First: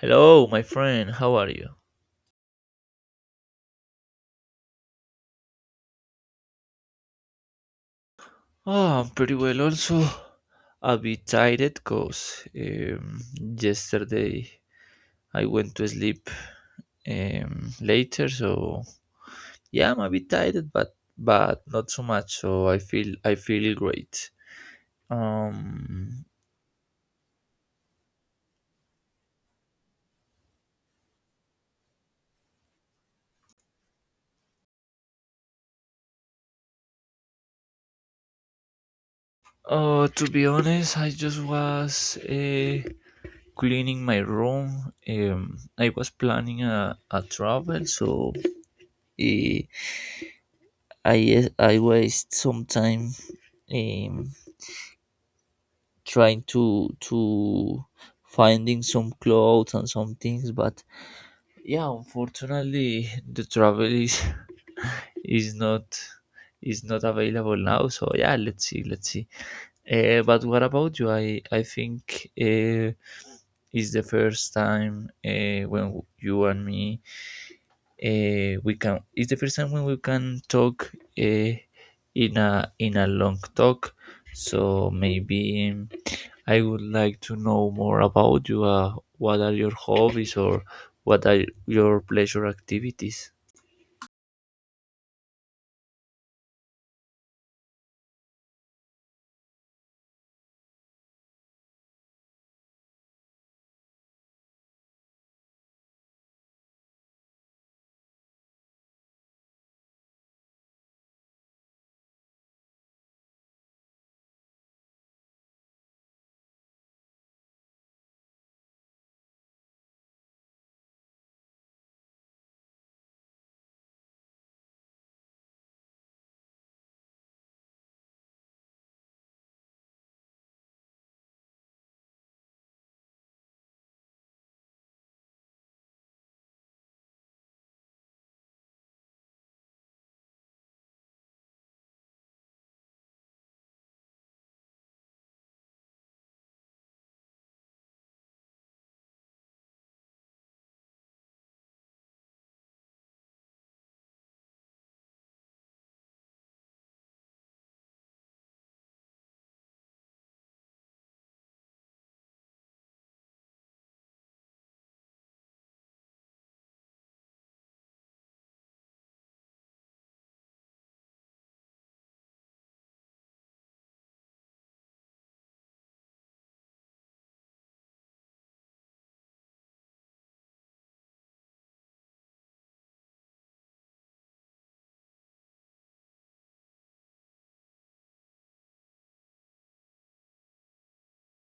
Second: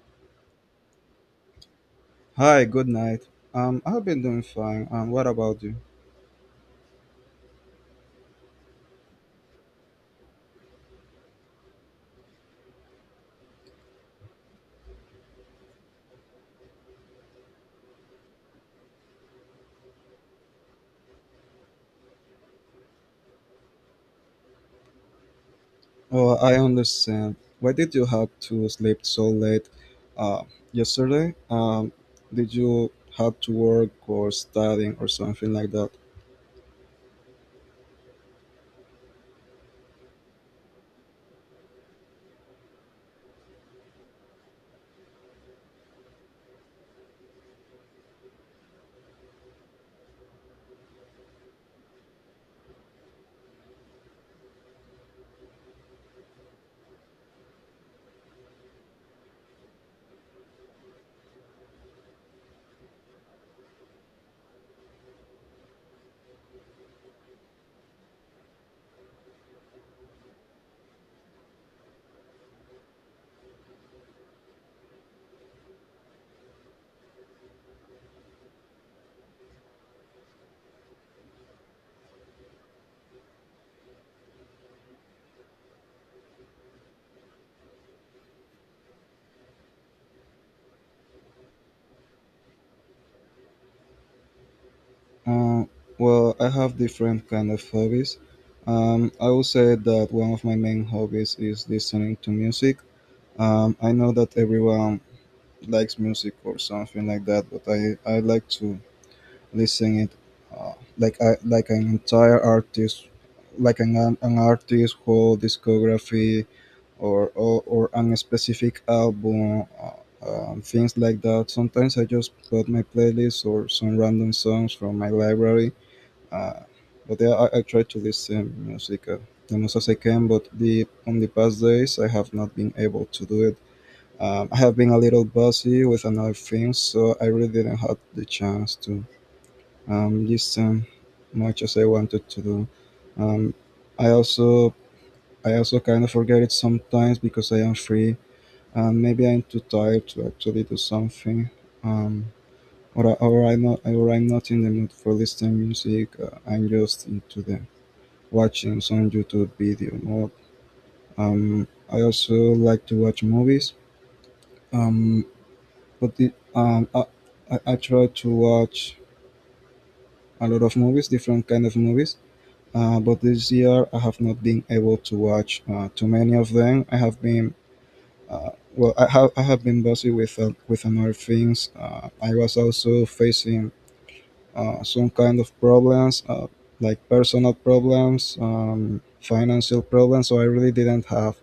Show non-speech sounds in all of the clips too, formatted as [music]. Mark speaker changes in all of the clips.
Speaker 1: Hello, my friend. How are you?
Speaker 2: Hi, good night. I've been doing fine. What about you?
Speaker 1: Oh, I'm pretty well also. A bit tired because yesterday I went to sleep later. So yeah, I'm a bit tired, but not so much. So I feel great. Um,
Speaker 2: Oh, I understand. Why did you have to sleep so late? Uh, yesterday? Did you have to work or studying or something like that?
Speaker 1: oh, to be honest, I just was cleaning my room. I was planning a travel, so eh, I waste some time um, trying to finding some clothes and some things. But yeah, unfortunately, the travel is [laughs] is not is not available now. So yeah, let's see, let's see. But what about you? I think it's the first time when you and me we can it's the first time when we can talk uh, in a long talk. So maybe I would like to know more about you. What are your hobbies or what are your pleasure activities?
Speaker 2: Um, well, I have different kind of hobbies. I would say that one of my main hobbies is listening to music. I know that everyone likes music or something like that, but I like to listening it like an entire artist, like an artist whole discography, or or an specific album, things like that. Sometimes I just put my playlist or some random songs from my library. uh, but yeah, I try to listen music the most as I can, but the on the past days I have not been able to do it. I have been a little busy with another things, so I really didn't have the chance to just much as I wanted to do. Um, I also I also kind of forget it sometimes because I am free. Maybe I'm too tired to actually do something, um, or I'm not in the mood for listening music. I'm just into the watching some YouTube video more. I also like to watch movies. Um, but the, I try to watch a lot of movies, different kind of movies. But this year I have not been able to watch too many of them. I have been I have been busy with other things. I was also facing some kind of problems, like personal problems, financial problems. So I really didn't have.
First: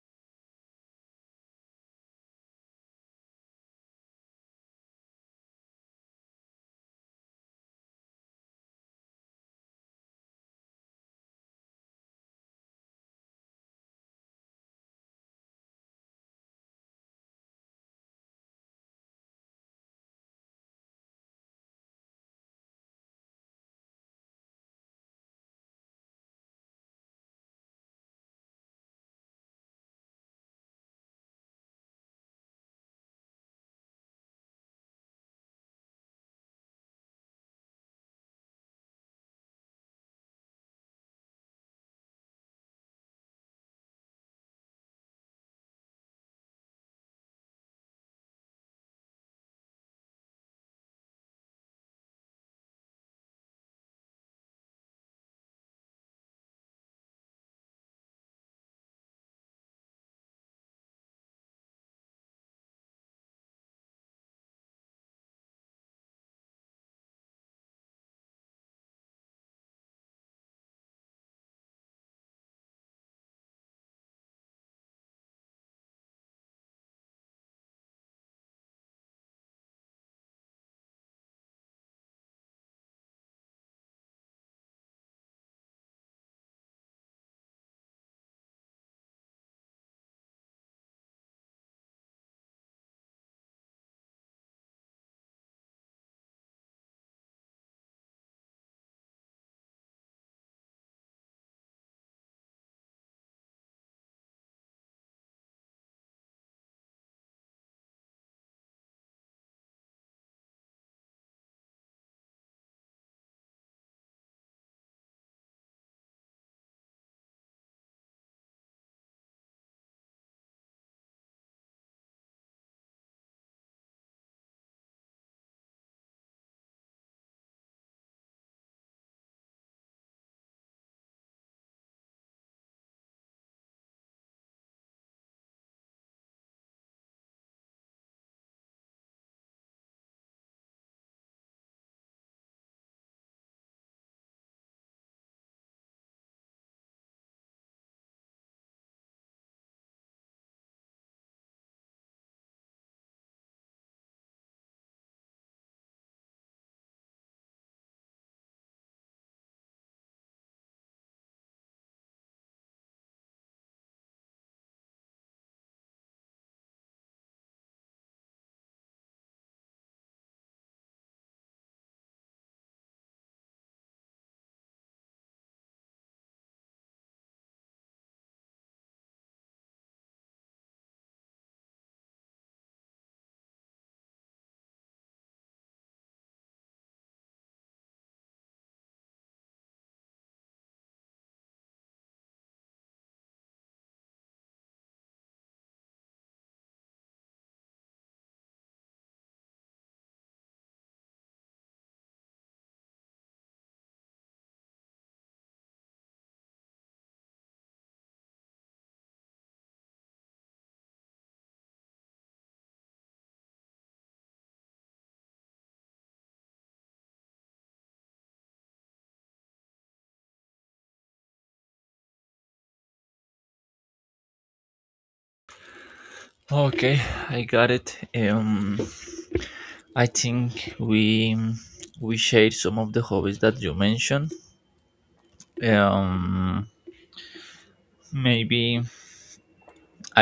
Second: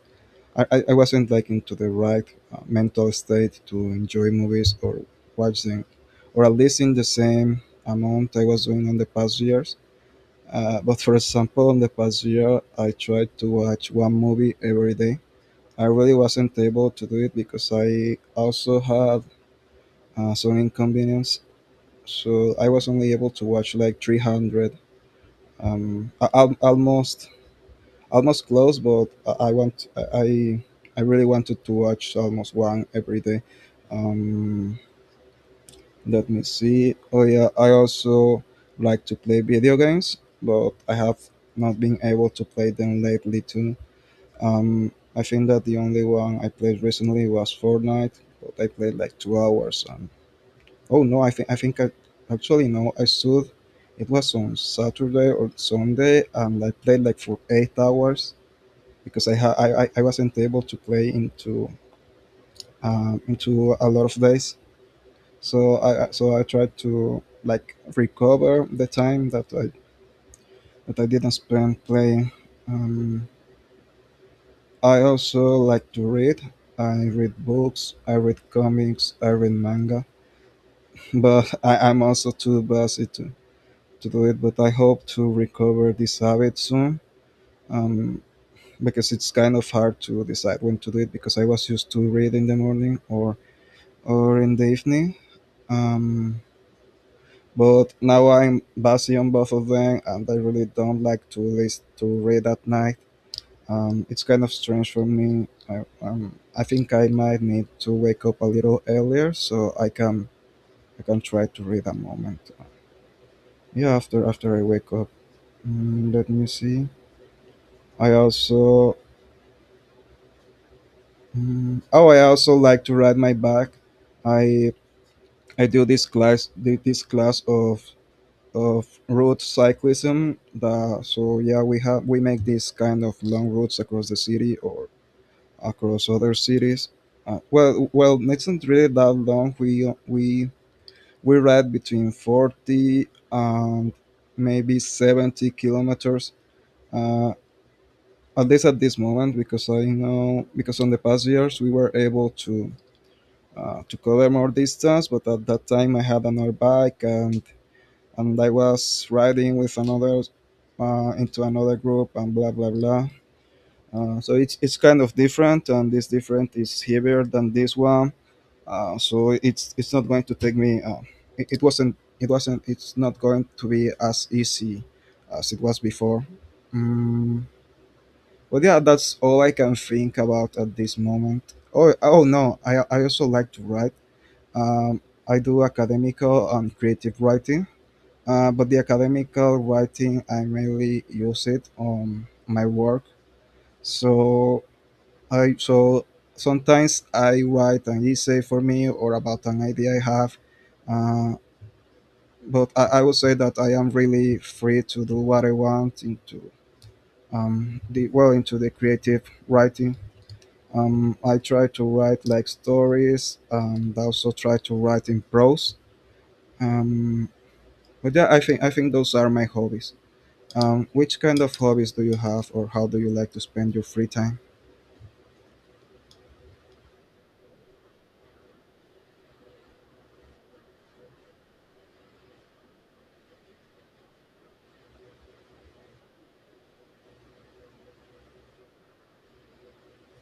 Speaker 2: I wasn't like into the right mental state to enjoy movies or watch them, or at least in the same amount I was doing in the past years. But for example, in the past year, I tried to watch one movie every day. I really wasn't able to do it because I also had some inconvenience. So I was only able to watch like 300, um, a- al- almost almost close, but I really wanted to watch almost one every day. Um, let me see. Oh yeah, I also like to play video games, but I have not been able to play them lately too. I think that the only one I played recently was Fortnite, but I played like 2 hours. And oh no, I think I actually, no, I stood. It was on Saturday or Sunday, and I played like for 8 hours because I ha- I wasn't able to play into a lot of days. So I tried to like recover the time that I didn't spend playing. Um, I also like to read. I read books, I read comics, I read manga, [laughs] but I'm also too busy to do it. But I hope to recover this habit soon, um, because it's kind of hard to decide when to do it because I was used to read in the morning, or in the evening. Um, but now I'm busy on both of them, and I really don't like to list to read at night. It's kind of strange for me. I think I might need to wake up a little earlier so I can try to read a moment. Yeah, after I wake up. Let me see. I also oh I also like to ride my bike. I I do this class did this class of road cyclism. So yeah, we have we make these kind of long routes across the city or across other cities. Well, it's not really that long. We ride between 40 and maybe 70 kilometers. Uh, at least at this moment, because I know because on the past years we were able to cover more distance, but at that time I had another bike, and I was riding with another, into another group, and blah blah blah. So it's kind of different, and this different is heavier than this one, so it's not going to take me. It's not going to be as easy as it was before. mm, but yeah, that's all I can think about at this moment. Oh, no, I also like to write, um, I do academical and creative writing. But the academical writing I mainly use it on my work, so I so sometimes I write an essay for me or about an idea I have. uh, but I would say that I am really free to do what I want into the creative writing. I try to write like stories, and I also try to write in prose. Um, but yeah, I think those are my hobbies. Which kind of hobbies do you have, or how do you like to spend your free time?
Speaker 1: Okay, I got it. I think we share some of the hobbies that you mentioned. um Maybe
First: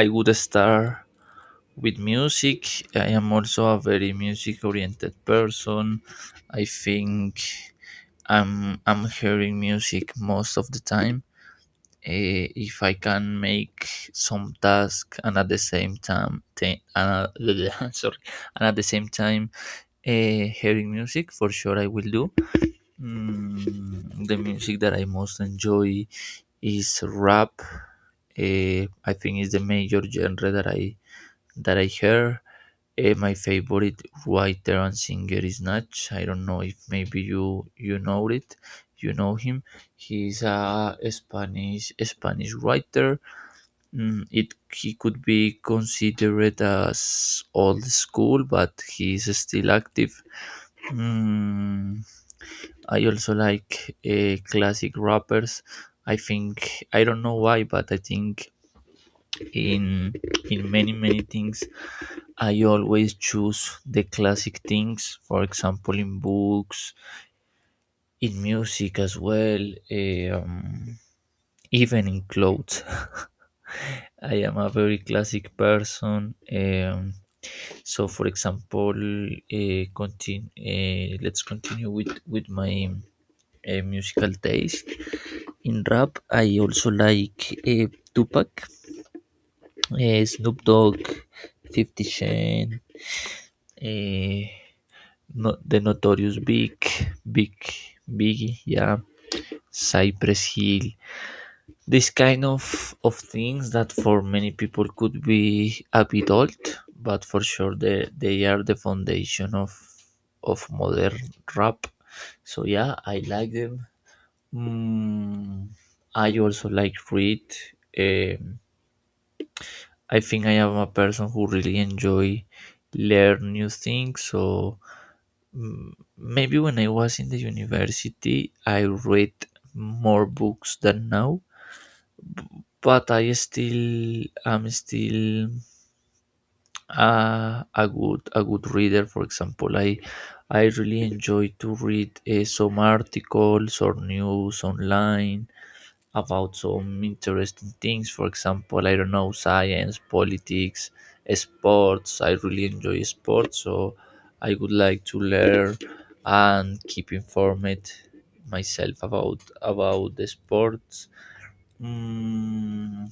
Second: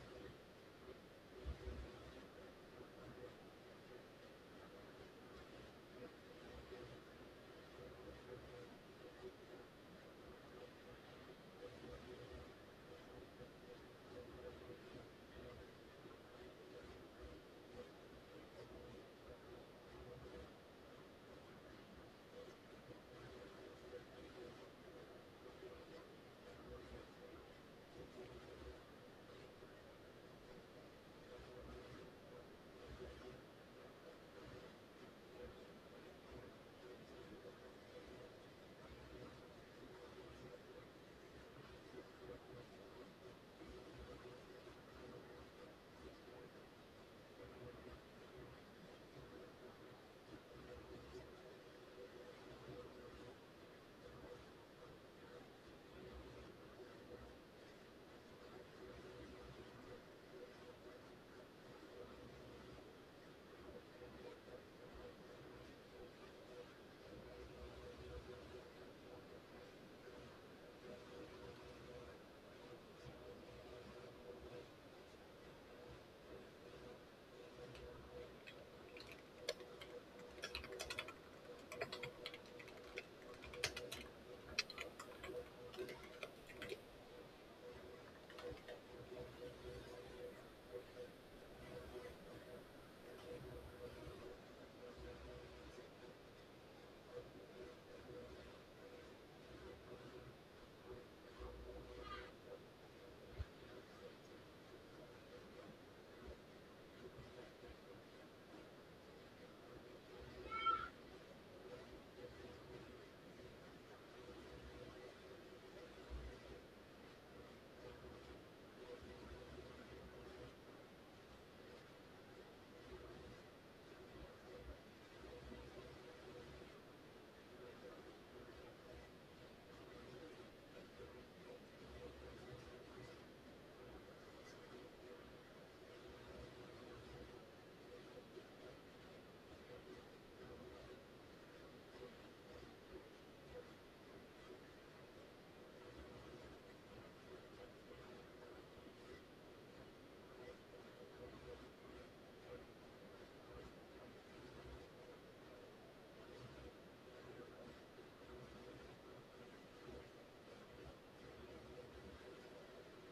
Speaker 1: I would start with music. I am also a very music oriented person. I think I'm hearing music most of the time. If I can make some task and at the same time and, [laughs] sorry, and at the same time hearing music, for sure I will do. Mm, the music that I most enjoy is rap. I think it's the major genre that i hear. My favorite writer and singer is Nach. I don't know if maybe you know it, you know him. He's a Spanish writer. Mm, it he could be considered as old school, but he's still active. Mm, I also like classic rappers. I think I don't know why, but I think in in many things I always choose the classic things. For example, in books, in music as well, eh, um, even in clothes. [laughs] I am a very classic person. So for example, let's continue with my musical taste. In rap I also like Tupac, Snoop Dogg, 50 Cent, eh, no, The Notorious Big, Big, Biggie, yeah, Cypress Hill. This kind of things that for many people could be a bit old, but for sure they are the foundation of modern rap. So yeah, I like them. Mm, I also like read. Um, I think I am a person who really enjoy learn new things. So. Mm, maybe when I was in the university, I read more books than now, but I still am still a good reader. For example, I really enjoy to read some articles or news online about some interesting things. For example, I don't know, science, politics, sports. I really enjoy sports, so I would like to learn and keep informed myself about the sports. Mm,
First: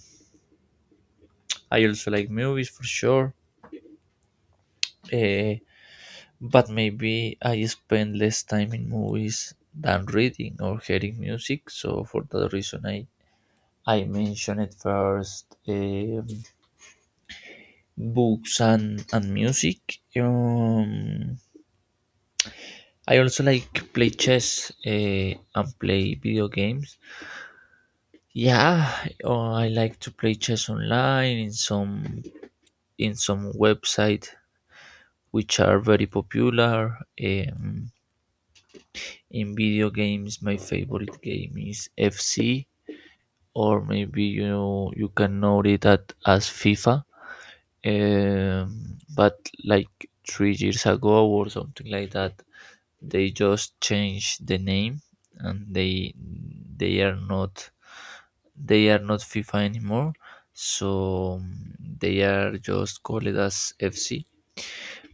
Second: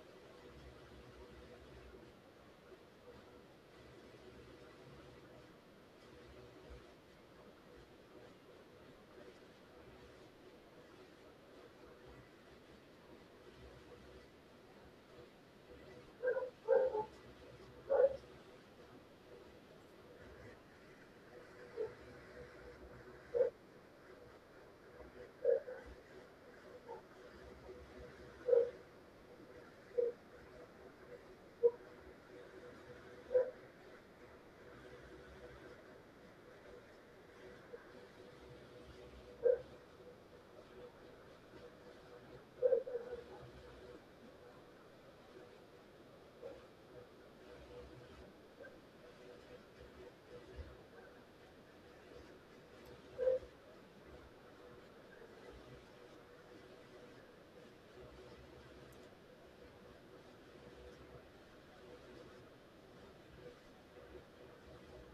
Speaker 1: I also like movies for sure, eh, but maybe I spend less time in movies than reading or hearing music. So for that reason, I mentioned it first. Books and music. I also like play chess and play video games. Yeah, I like to play chess online in some website which are very popular. In video games, my favorite game is FC, or maybe you can know it as FIFA. But like 3 years ago or something like that, they just change the name, and they are not they are not FIFA anymore. So mm, they are just called as FC.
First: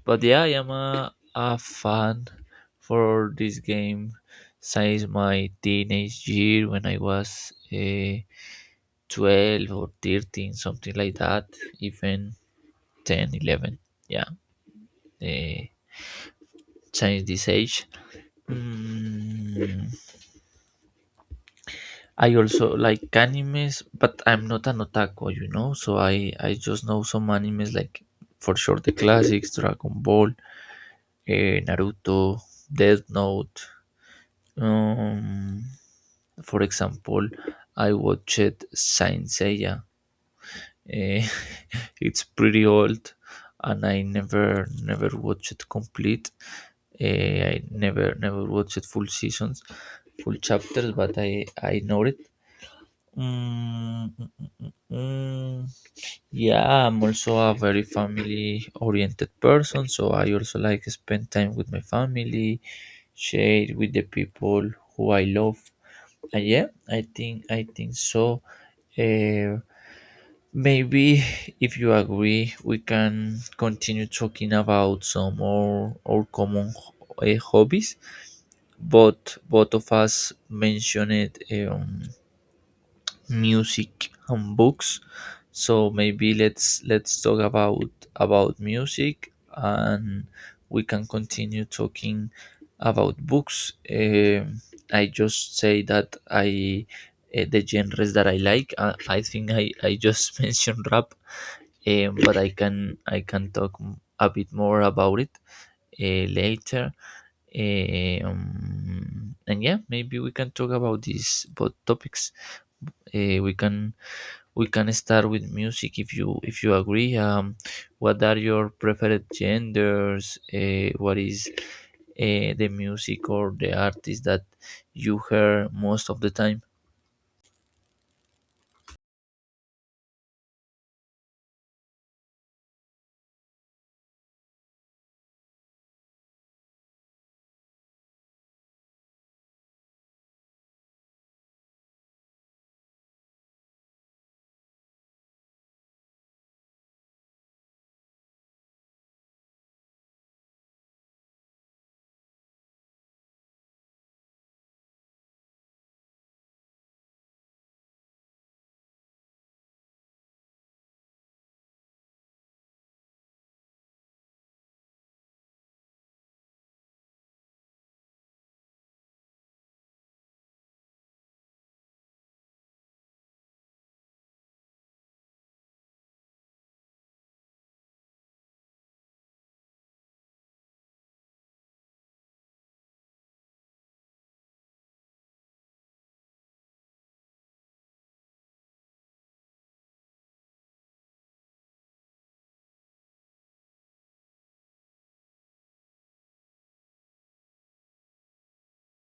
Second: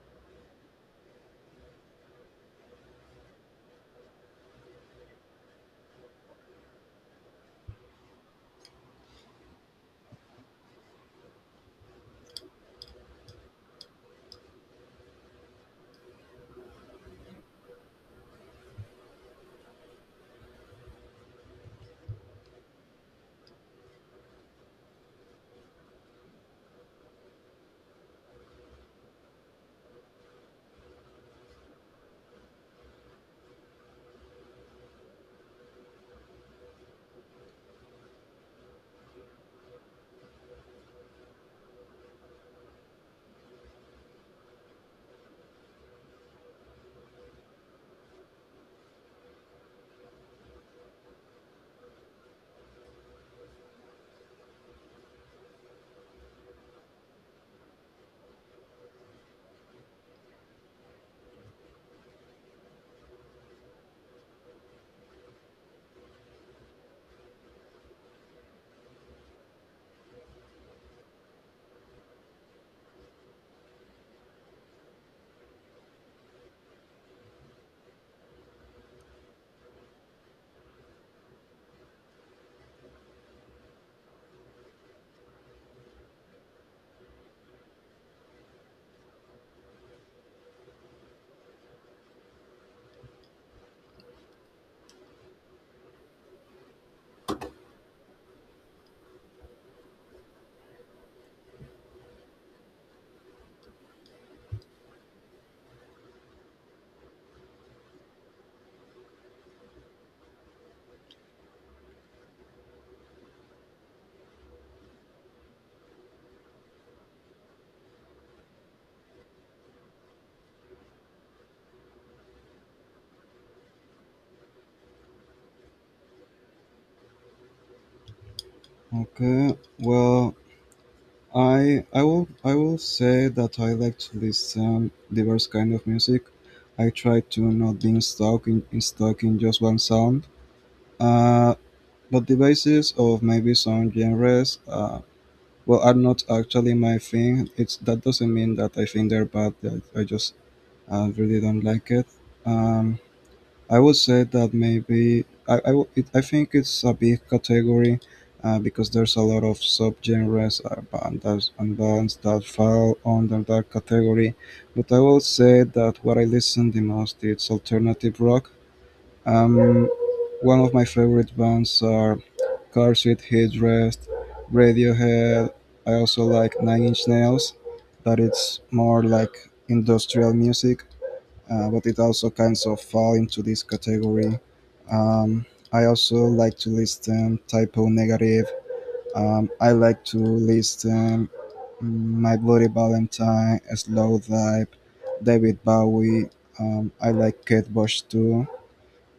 Speaker 1: But yeah, I am a fan for this game since my teenage year, when I was 12 or 13, something like that. Even 10, 11. Yeah, they changed this age. Mm, I also like animes, but I'm not an otaku. So I just know some animes, like for sure the classics: Dragon Ball, Naruto, Death Note. Um, for example, I watched Saint Seiya. Eh, [laughs] it's pretty old, and I never watched it complete. I never watched full seasons, full chapters, but I know it. Mm, mm, mm, mm, mm. Yeah, I'm also a very family oriented person, so I also like spend time with my family, share with the people who I love. And yeah, I think so. Uh, Maybe [laughs] if you agree, we can continue talking about some more our common hobbies. But both of us mentioned music and books. So maybe let's talk about music, and we can continue talking about books. I just say that I the genres that I like, I think i just [laughs] mentioned rap. But i can talk a bit more about it later. And yeah, maybe we can talk about these both topics. uh, we can we can start with music if you agree. What are your preferred genders? What is the music or the artist that you hear most of the time?
Speaker 2: Okay, well, I will say that I like to listen diverse kind of music. I try to not being stuck in just one sound. Uh, but the basis of maybe some genres, are not actually my thing. It's that doesn't mean that I think they're bad. I just really don't like it. Um, I would say that maybe I think it's a big category, because there's a lot of subgenres, bands and bands that fall under that category. But I will say that what I listen the most is alternative rock. Um, one of my favorite bands are Car Seat Headrest, Radiohead. I also like Nine Inch Nails, that it's more like industrial music, but it also kinds of fall into this category. Um, I also like to listen typo negative. I like to listen My Bloody Valentine, Slow Dive, David Bowie. I like Kate Bush too.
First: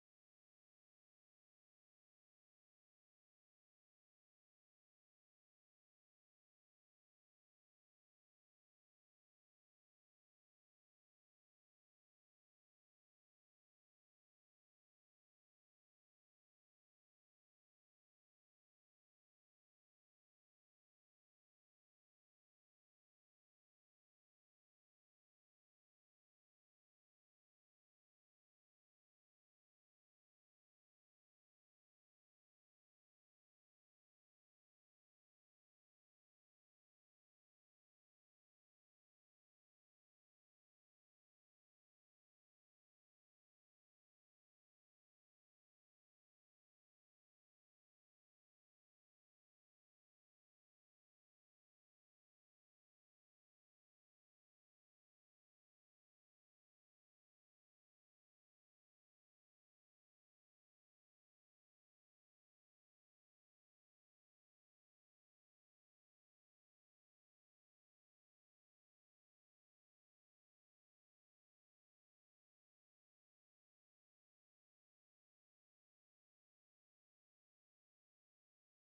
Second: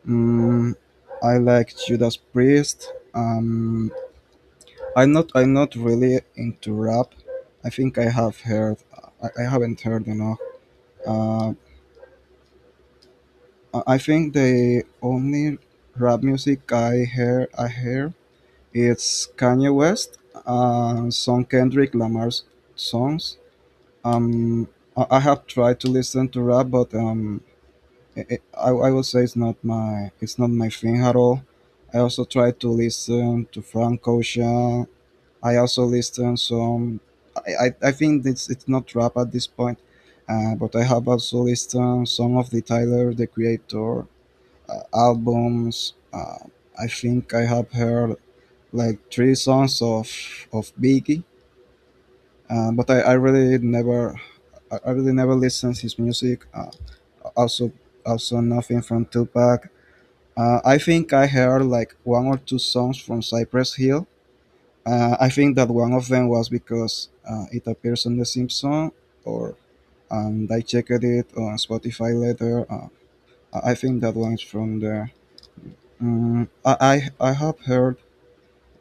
Speaker 2: Mm, I like Judas Priest. I'm not. I'm not really into rap. I think I have heard. I haven't heard enough. Uh, I think the only rap music I hear is Kanye West and some Kendrick Lamar's songs. Um, I have tried to listen to rap, but i I will say it's not my thing at all. I also try to listen to Frank Ocean. I also listen some. I, I think it's not rap at this point, but I have also listened some of the Tyler the Creator albums. I think I have heard like three songs of Biggie, but I really never listened his music. Also also nothing from Tupac. I think I heard like one or two songs from Cypress Hill. I think that one of them was because it appears on The Simpsons, or and I checked it on Spotify later. I think that one's from there. I have heard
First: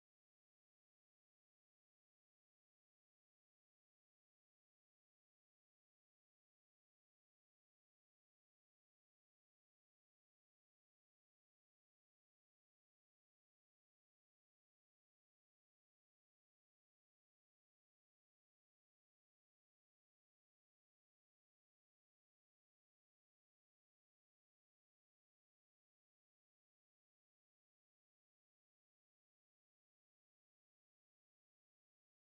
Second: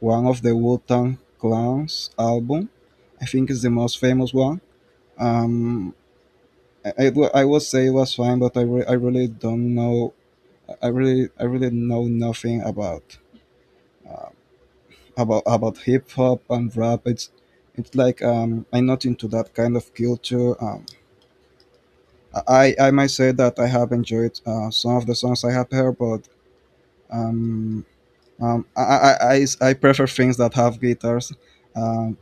Speaker 2: one of the Wu-Tang Clan's album. I think it's the most famous one. Um, I would say it was fine, but I really don't know. I really know nothing about uh, about hip hop and rap. It's like, I'm not into that kind of culture. I I might say that I have enjoyed some of the songs I have heard, but um, um, I, I prefer things that have guitars. Um,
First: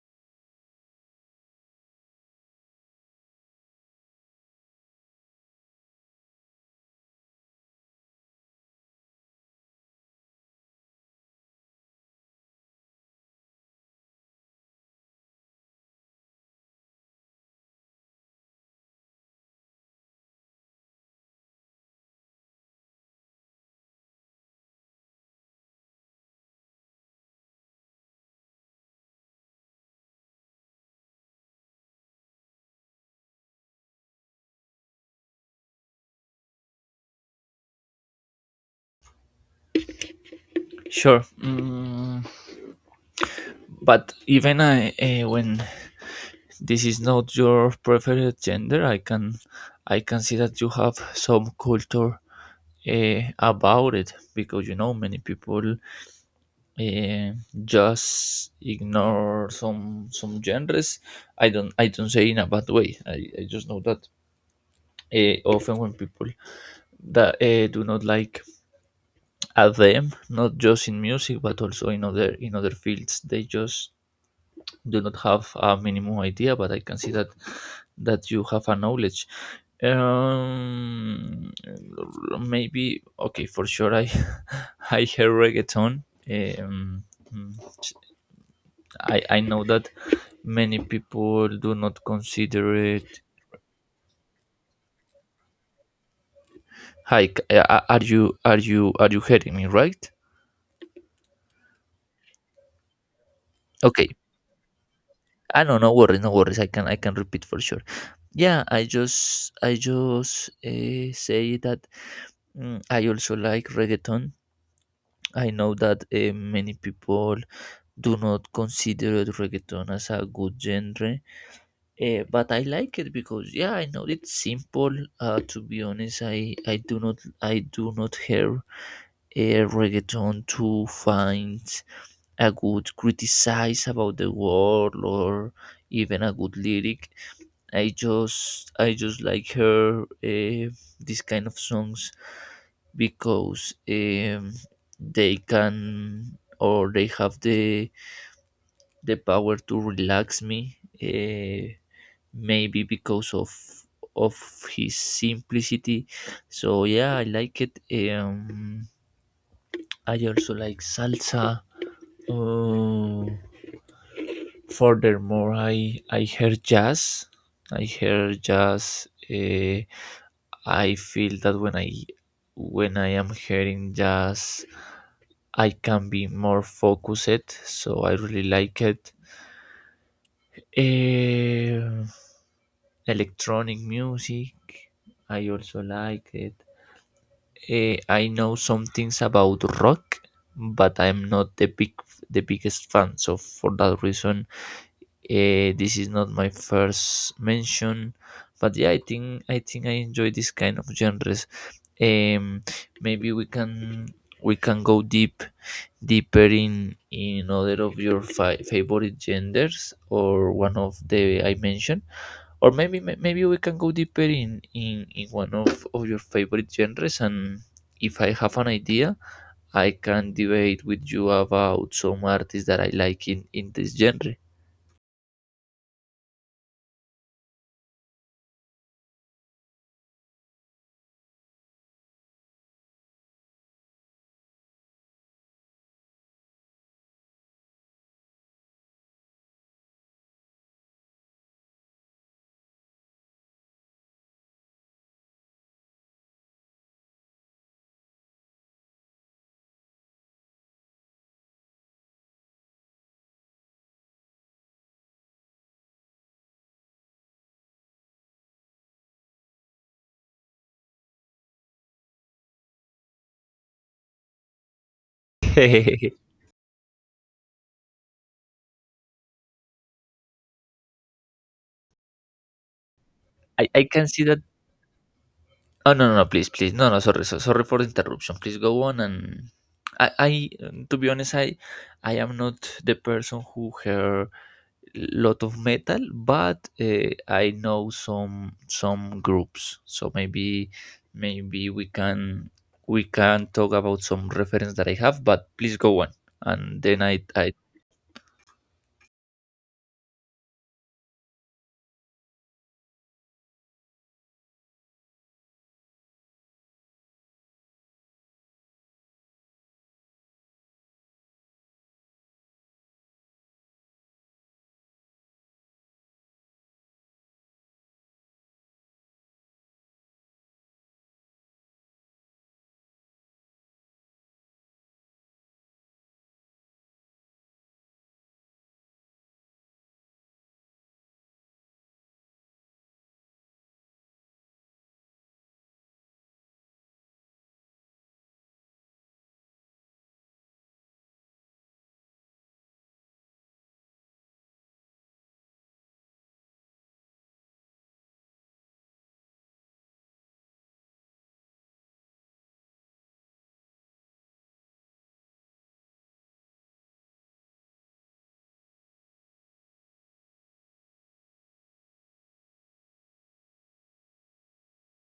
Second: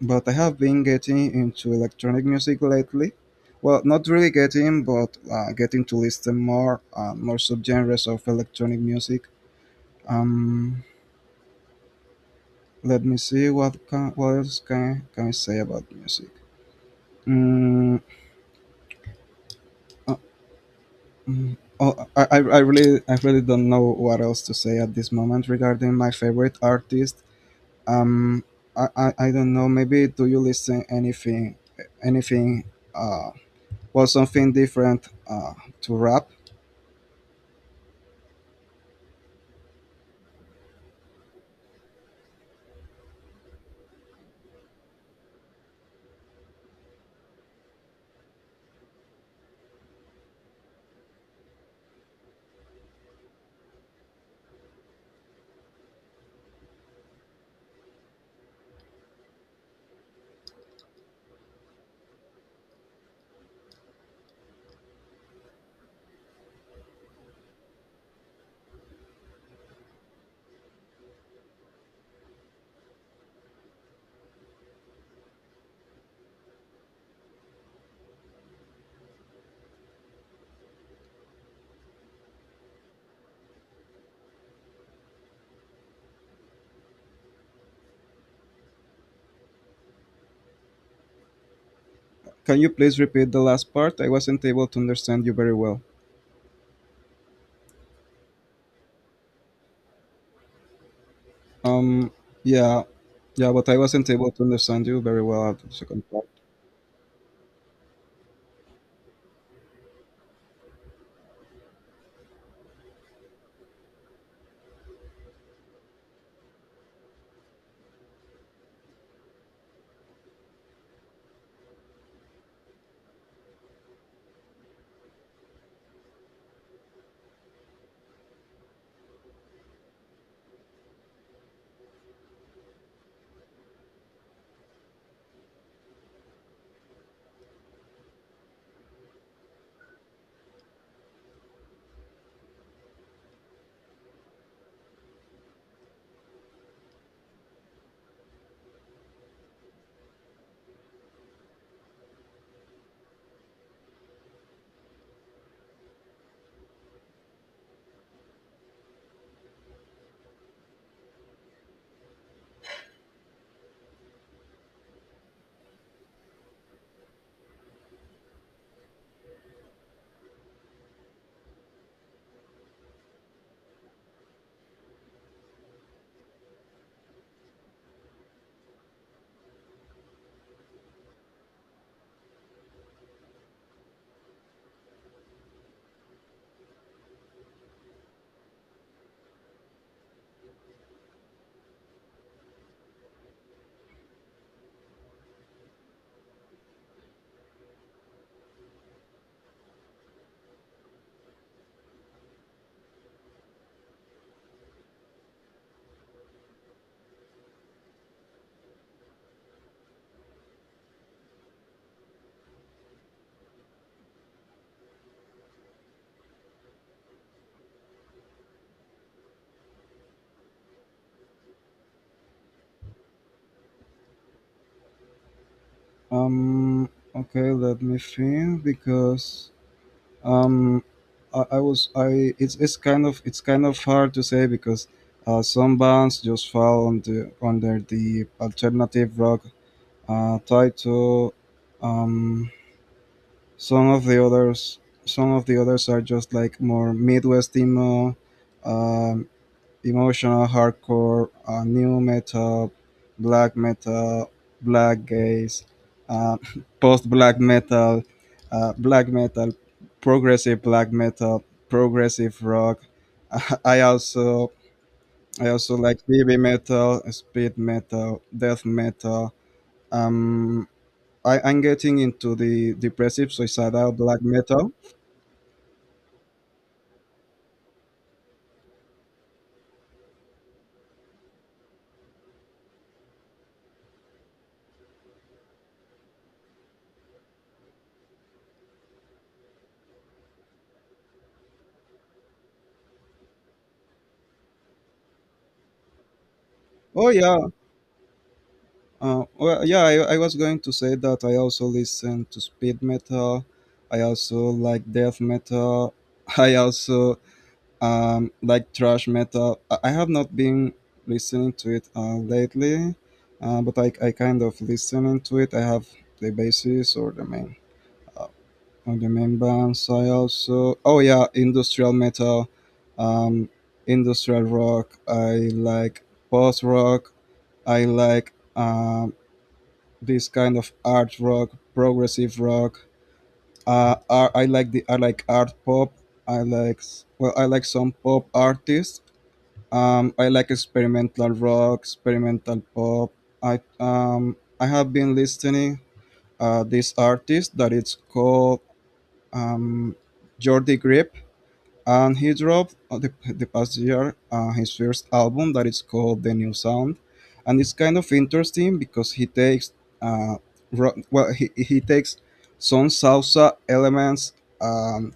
Speaker 2: but I have been getting into electronic music lately. Well, not really getting, but getting to listen more subgenres of electronic music. Um, let me see what else can I say about music. Mm, uh, mm, oh, I really don't know what else to say at this moment regarding my favorite artist. Um, I don't know. Maybe do you listen anything? uh, was something different to rap.
Speaker 1: Sure. Mm, but even I when this is not your preferred gender, i can see that you have some culture about it, because you know many people eh, just ignore some genres. I don't say in a bad way. I just know that often when people that do not like a them, not just in music but also in other fields, they just do not have a minimum idea. But I can see that you have a knowledge. um Maybe. Okay, for sure I [laughs] I hear reggaeton. um mm, i know that many people do not
Speaker 2: Can
Speaker 1: consider
Speaker 2: you please
Speaker 1: it.
Speaker 2: repeat the last part? I wasn't able to understand you very well.
Speaker 1: Hi, are you hearing me right?
Speaker 2: Um, yeah, yeah, but I wasn't
Speaker 1: Okay.
Speaker 2: able to understand you very well at
Speaker 1: I
Speaker 2: the
Speaker 1: No, no
Speaker 2: second
Speaker 1: worries,
Speaker 2: part.
Speaker 1: no worries. I can repeat for sure. Yeah, I just say that, mm, I also like reggaeton. I know that many people do not consider reggaeton as a good genre, but I like it because yeah, I know it's simple. To be honest, I do not hear a reggaeton to find a good criticize about the world or even a good lyric. I just like her this kind of songs, because they can, or they have the power to relax me, maybe because of his simplicity. So yeah, I like it. um I also like salsa. Um, Furthermore, I hear jazz. I hear jazz. I feel that when I am hearing jazz, I can be more focused. So I really like it. Eh, Electronic music. I also like it. I know some things about rock, but I'm not the biggest fan. So for that reason, this is not my first mention, but yeah, I think I enjoy this kind of genres. Um, Maybe we can go deeper in other of your favorite genders, or one of the I mentioned, or maybe maybe we can go deeper in one of your favorite genres and. If I have an idea, I can debate with you about some artists that I like in this genre.
Speaker 2: Um, okay, let me think because um, I was I it's kind of hard to say because some bands just fall on the under the alternative rock, title. Um, Some of the others, some of the others are just like more Midwest emo, um, emotional hardcore, new metal, black gaze, uh, [laughs] post uh, black metal, black metal, progressive rock. [laughs] I also I also like
Speaker 1: [laughs]
Speaker 2: heavy metal, speed metal, death metal. Um, I'm getting into the depressive
Speaker 1: I
Speaker 2: suicidal
Speaker 1: can
Speaker 2: black
Speaker 1: see that.
Speaker 2: metal.
Speaker 1: Oh no, no, no, please, please, no, no, sorry, sorry for the interruption. Please go on, and I, I, to be honest, I am not the person who hear lot of metal, but I know some groups. So maybe we can talk about some reference that I have. But please go on, and then
Speaker 2: Oh
Speaker 1: I
Speaker 2: yeah,
Speaker 1: I
Speaker 2: yeah. I was going to say that I also listen to speed metal. I also like death metal. [laughs] I also like thrash metal. I have not been listening to it lately, but I kind of listening to it. I have the basis or the main uh, on the membranes, I also oh yeah, industrial metal, um, industrial rock. I like post rock. I like this kind of art rock, progressive rock. I like the I like art pop. Well, I like some pop artists. I like experimental rock, experimental pop. I have been listening this artist that it's called um Jordi Grip. And he dropped the past year his first album that is called The New Sound, and it's kind of interesting because he takes uh, well he takes some salsa elements, um,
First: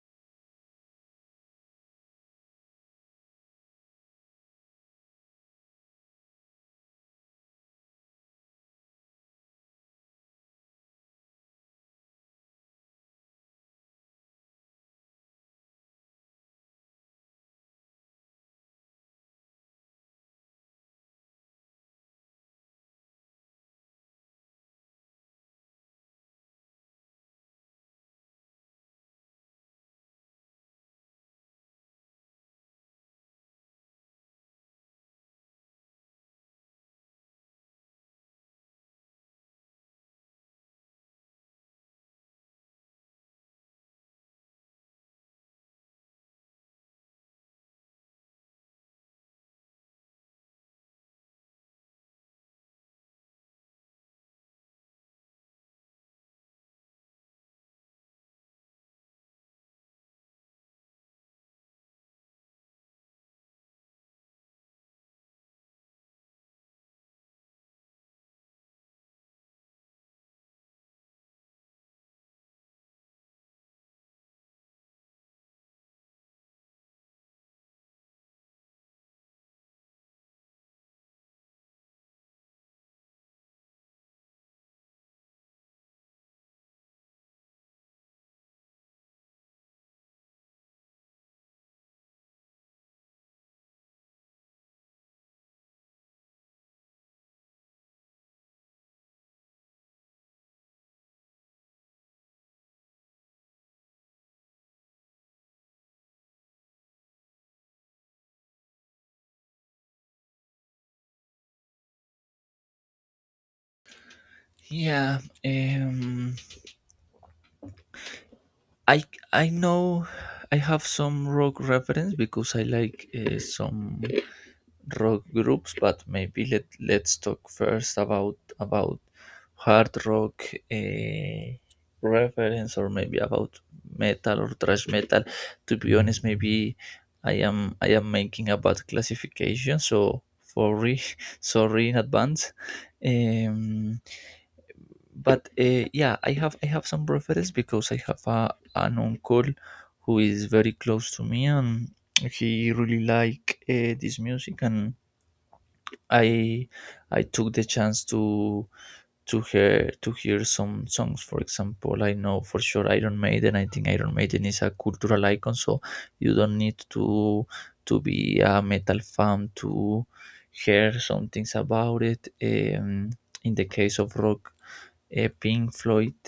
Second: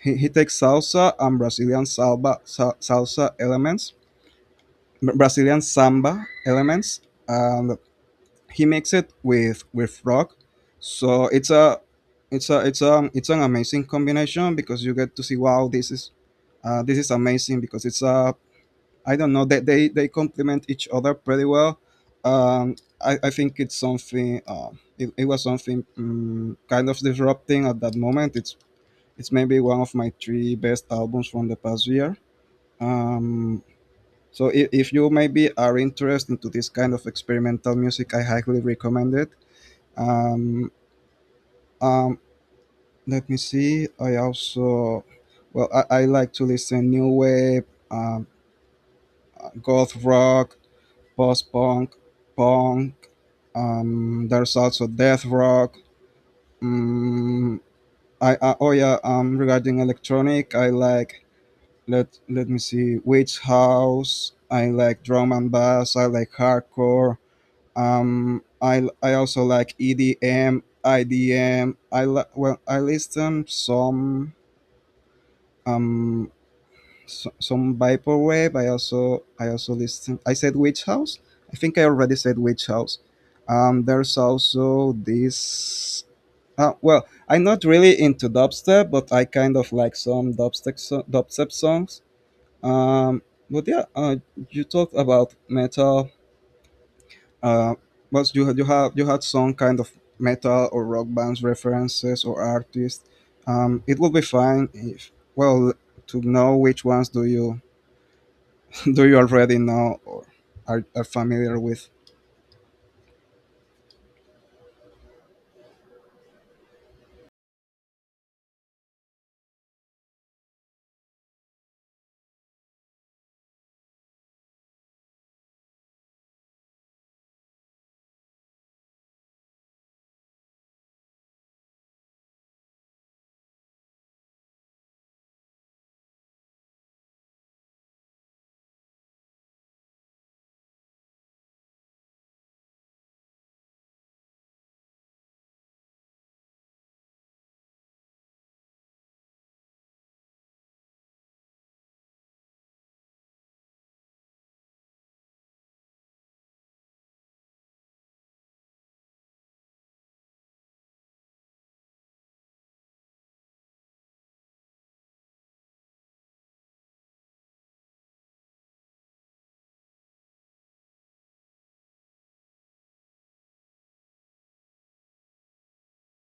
Speaker 2: he takes salsa and Brazilian salsa elements, Brazilian samba elements, and he makes it with rock. So it's a it's an amazing combination because you get to see, wow, this is amazing because it's a, I don't know that they complement each other pretty well. I think it's something, it was something kind of disrupting at that moment. It's maybe one of my three best albums from the past year. Um so if, if you maybe are interested into this kind of experimental music, I highly recommend it. um, um Let me see, I also, I like to listen new wave, um, goth rock, post punk, punk, there's also death rock. Um, I Oh yeah, regarding electronic, I like, let me see, witch house. I like drum and bass. I like hardcore. I also like EDM, IDM, I D M. Well, I listen some um some vaporwave. I also listen, I said witch house. I think I already said witch house. Um, there's also this. Well, I'm not really into dubstep, but I kind of like some dubstep songs. Um but yeah, you talked about metal, uh but you had some kind of metal or rock bands references or artists. Um, it would be fine if, well, to know which ones do you, do you already know or are familiar with?
Speaker 1: Yeah. Um, I I know I have some rock reference because I like some rock groups, but maybe let's talk first about hard rock reference, or maybe about metal or thrash metal. To be honest, maybe I am making a bad classification, so sorry [laughs] sorry in advance. Um, but yeah, i have some preference because I have an uncle who is very close to me, and he really like this music. And i I took the chance to hear some songs. For example, I know for sure Iron Maiden. I think Iron Maiden is a cultural icon, so you don't need to be a metal fan to hear some things about it. In the case of rock, Pink Floyd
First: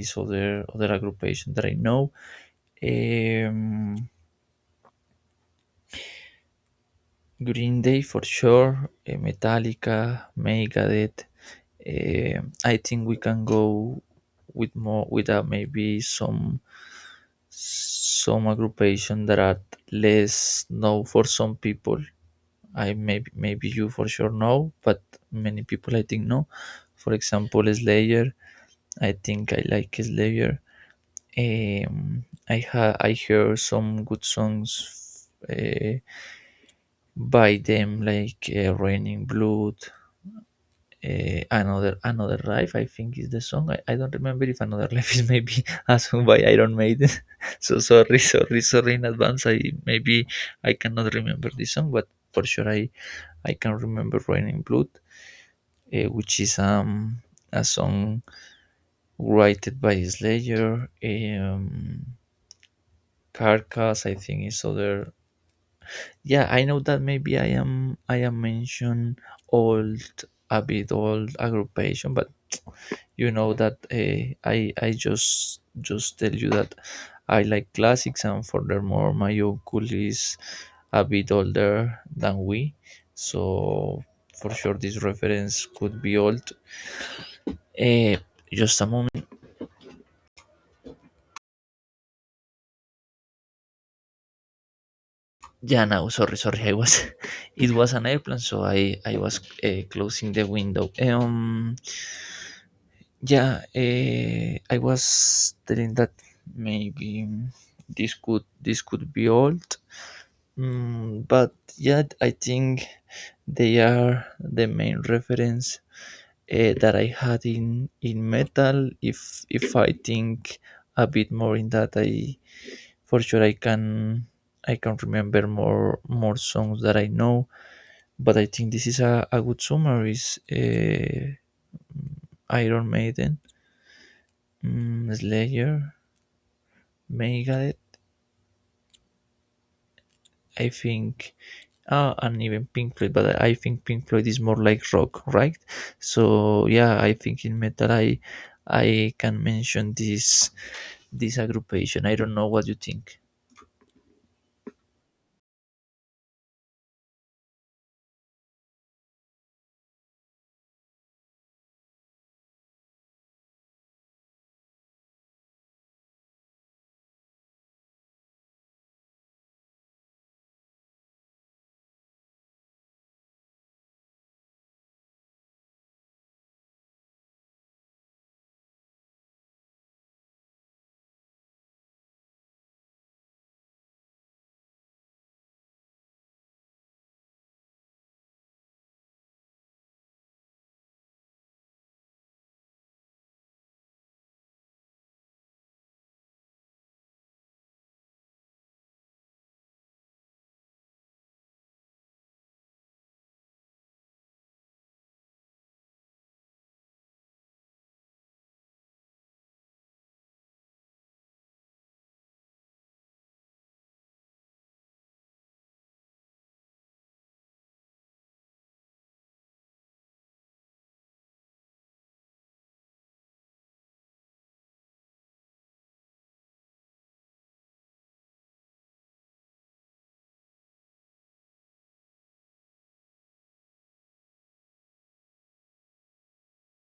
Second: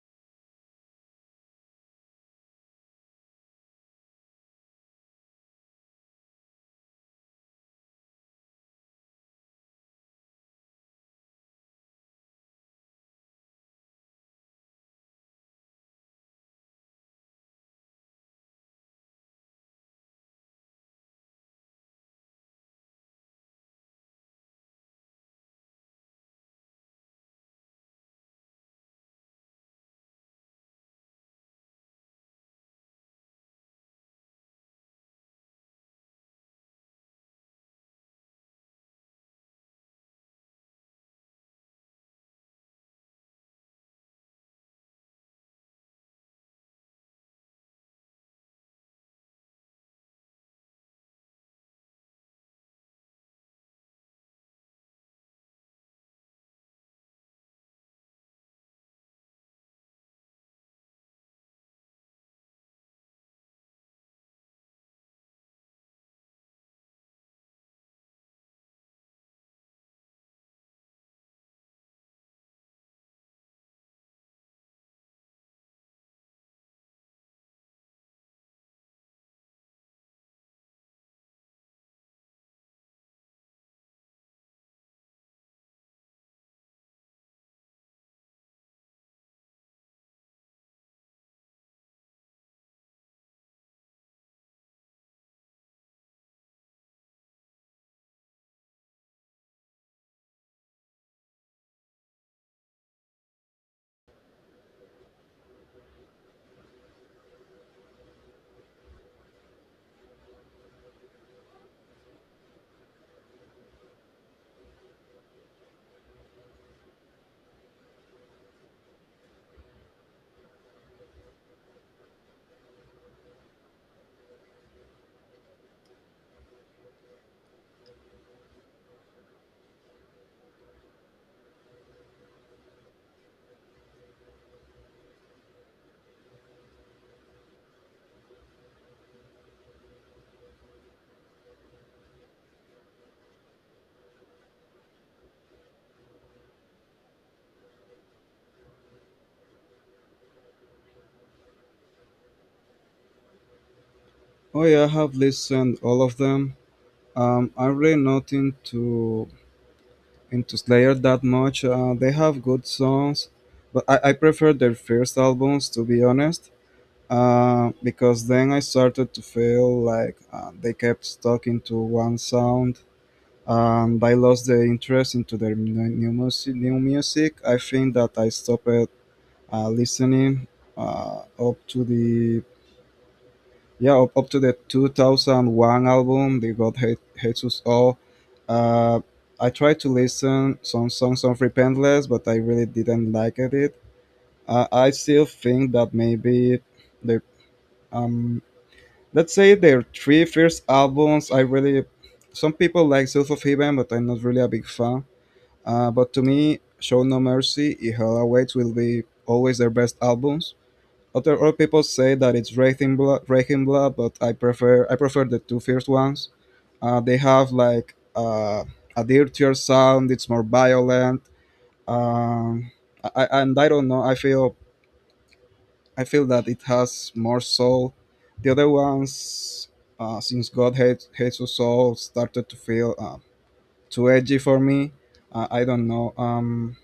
Speaker 1: is other aggregation that I know. Um, Green Day for sure, Metallica, Megadeth, I think we can go with maybe some aggregation that are less known for some people. I maybe you for sure know, but many people I think know. For example, Slayer. I think I like Slayer. I hear some good songs by them, like Raining Blood. Another life, I think, is the song. I don't remember if another life is maybe [laughs] a song by Iron Maiden. [laughs] So sorry in advance. I cannot remember this song, but for sure i can remember Raining Blood, which is a song written by Slayer. Carcass, I think, is other. Yeah, I know that maybe i am mentioned old a bit old aggravation, but you know that I just tell you that I like classics, and furthermore my uncle is a bit older than we, so for sure this reference could be old. Eh, just a moment. Yeah, now sorry, sorry, I was [laughs] it was an airplane, so I was closing the window. Yeah, I was telling that maybe this could be old. Mm, but yet I think they are the main reference that I had in metal. If I think a bit more in that, I for sure I can remember more songs that I know. But I think this is a good summary. Is Iron Maiden, mm, Slayer, Megadeth. I think and even Pink Floyd, but I think Pink Floyd is more like rock, right? So yeah, I think in metal I can mention this aggregation. I don't know what you think.
Speaker 2: Oh yeah, I have listened all of them. I'm really not into Slayer that much. They have good songs, but I prefer their first albums, to be honest. Because then I started to feel like they kept stuck into one sound, and I lost the interest into their new, new music. New music. I think that I stopped listening up to the yeah, up, up to the 2001 album, they got Hate, Hates Us All. Uh, I tried to listen some songs of Repentless, but I really didn't like it. I still think that maybe the, um, let's say, their three first albums. I really, some people like South of Heaven, but I'm not really a big fan. But to me, Show No Mercy, I Hell Awaits will be always their best albums. Other all people say that it's Reichenbla, Reichenbla, but I prefer the two first ones. They have like a dirtier sound. It's more violent. Um, and I don't know. I feel that it has more soul. The other ones, since God hates us all, started to feel too edgy for me. I don't know.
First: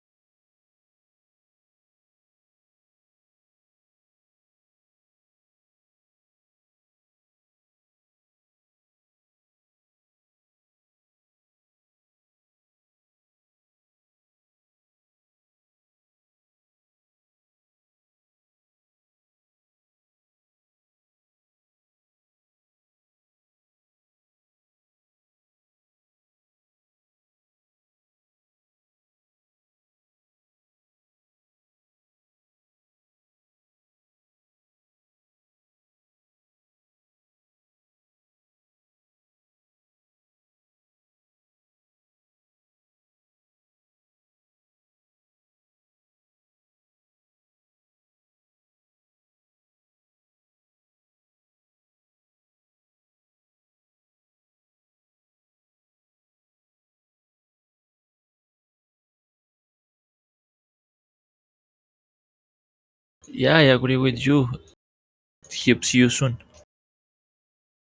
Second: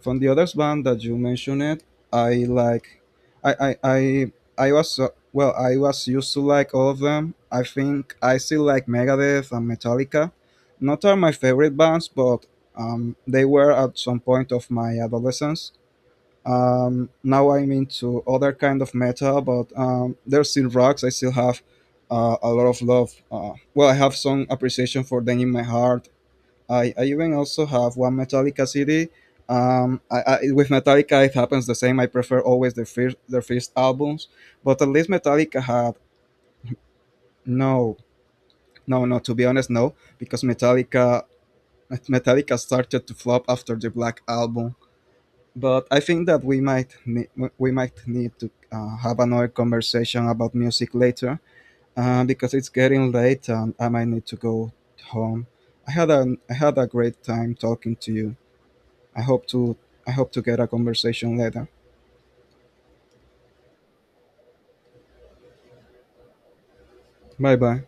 Speaker 2: From the other band that you mentioned, I like, I I I, I was I was used to like all of them. I think I still like Megadeth and Metallica. Not are my favorite bands, but they were at some point of my adolescence. Now I'm into other kind of metal, but there's still rocks. I still have a lot of love. Well, I have some appreciation for them in my heart. I even also have one Metallica CD. With Metallica, it happens the same. I prefer always their first albums, but at least Metallica had no, no, no. To be honest, no, because Metallica started to flop after the Black Album. But I think that we we might need to have another conversation about music later, because it's getting late and I might need to go home. I had a great time talking to you. I hope to I hope to get a conversation later.
Speaker 1: Yeah, I agree with you. Helps you soon.
Speaker 2: Bye bye.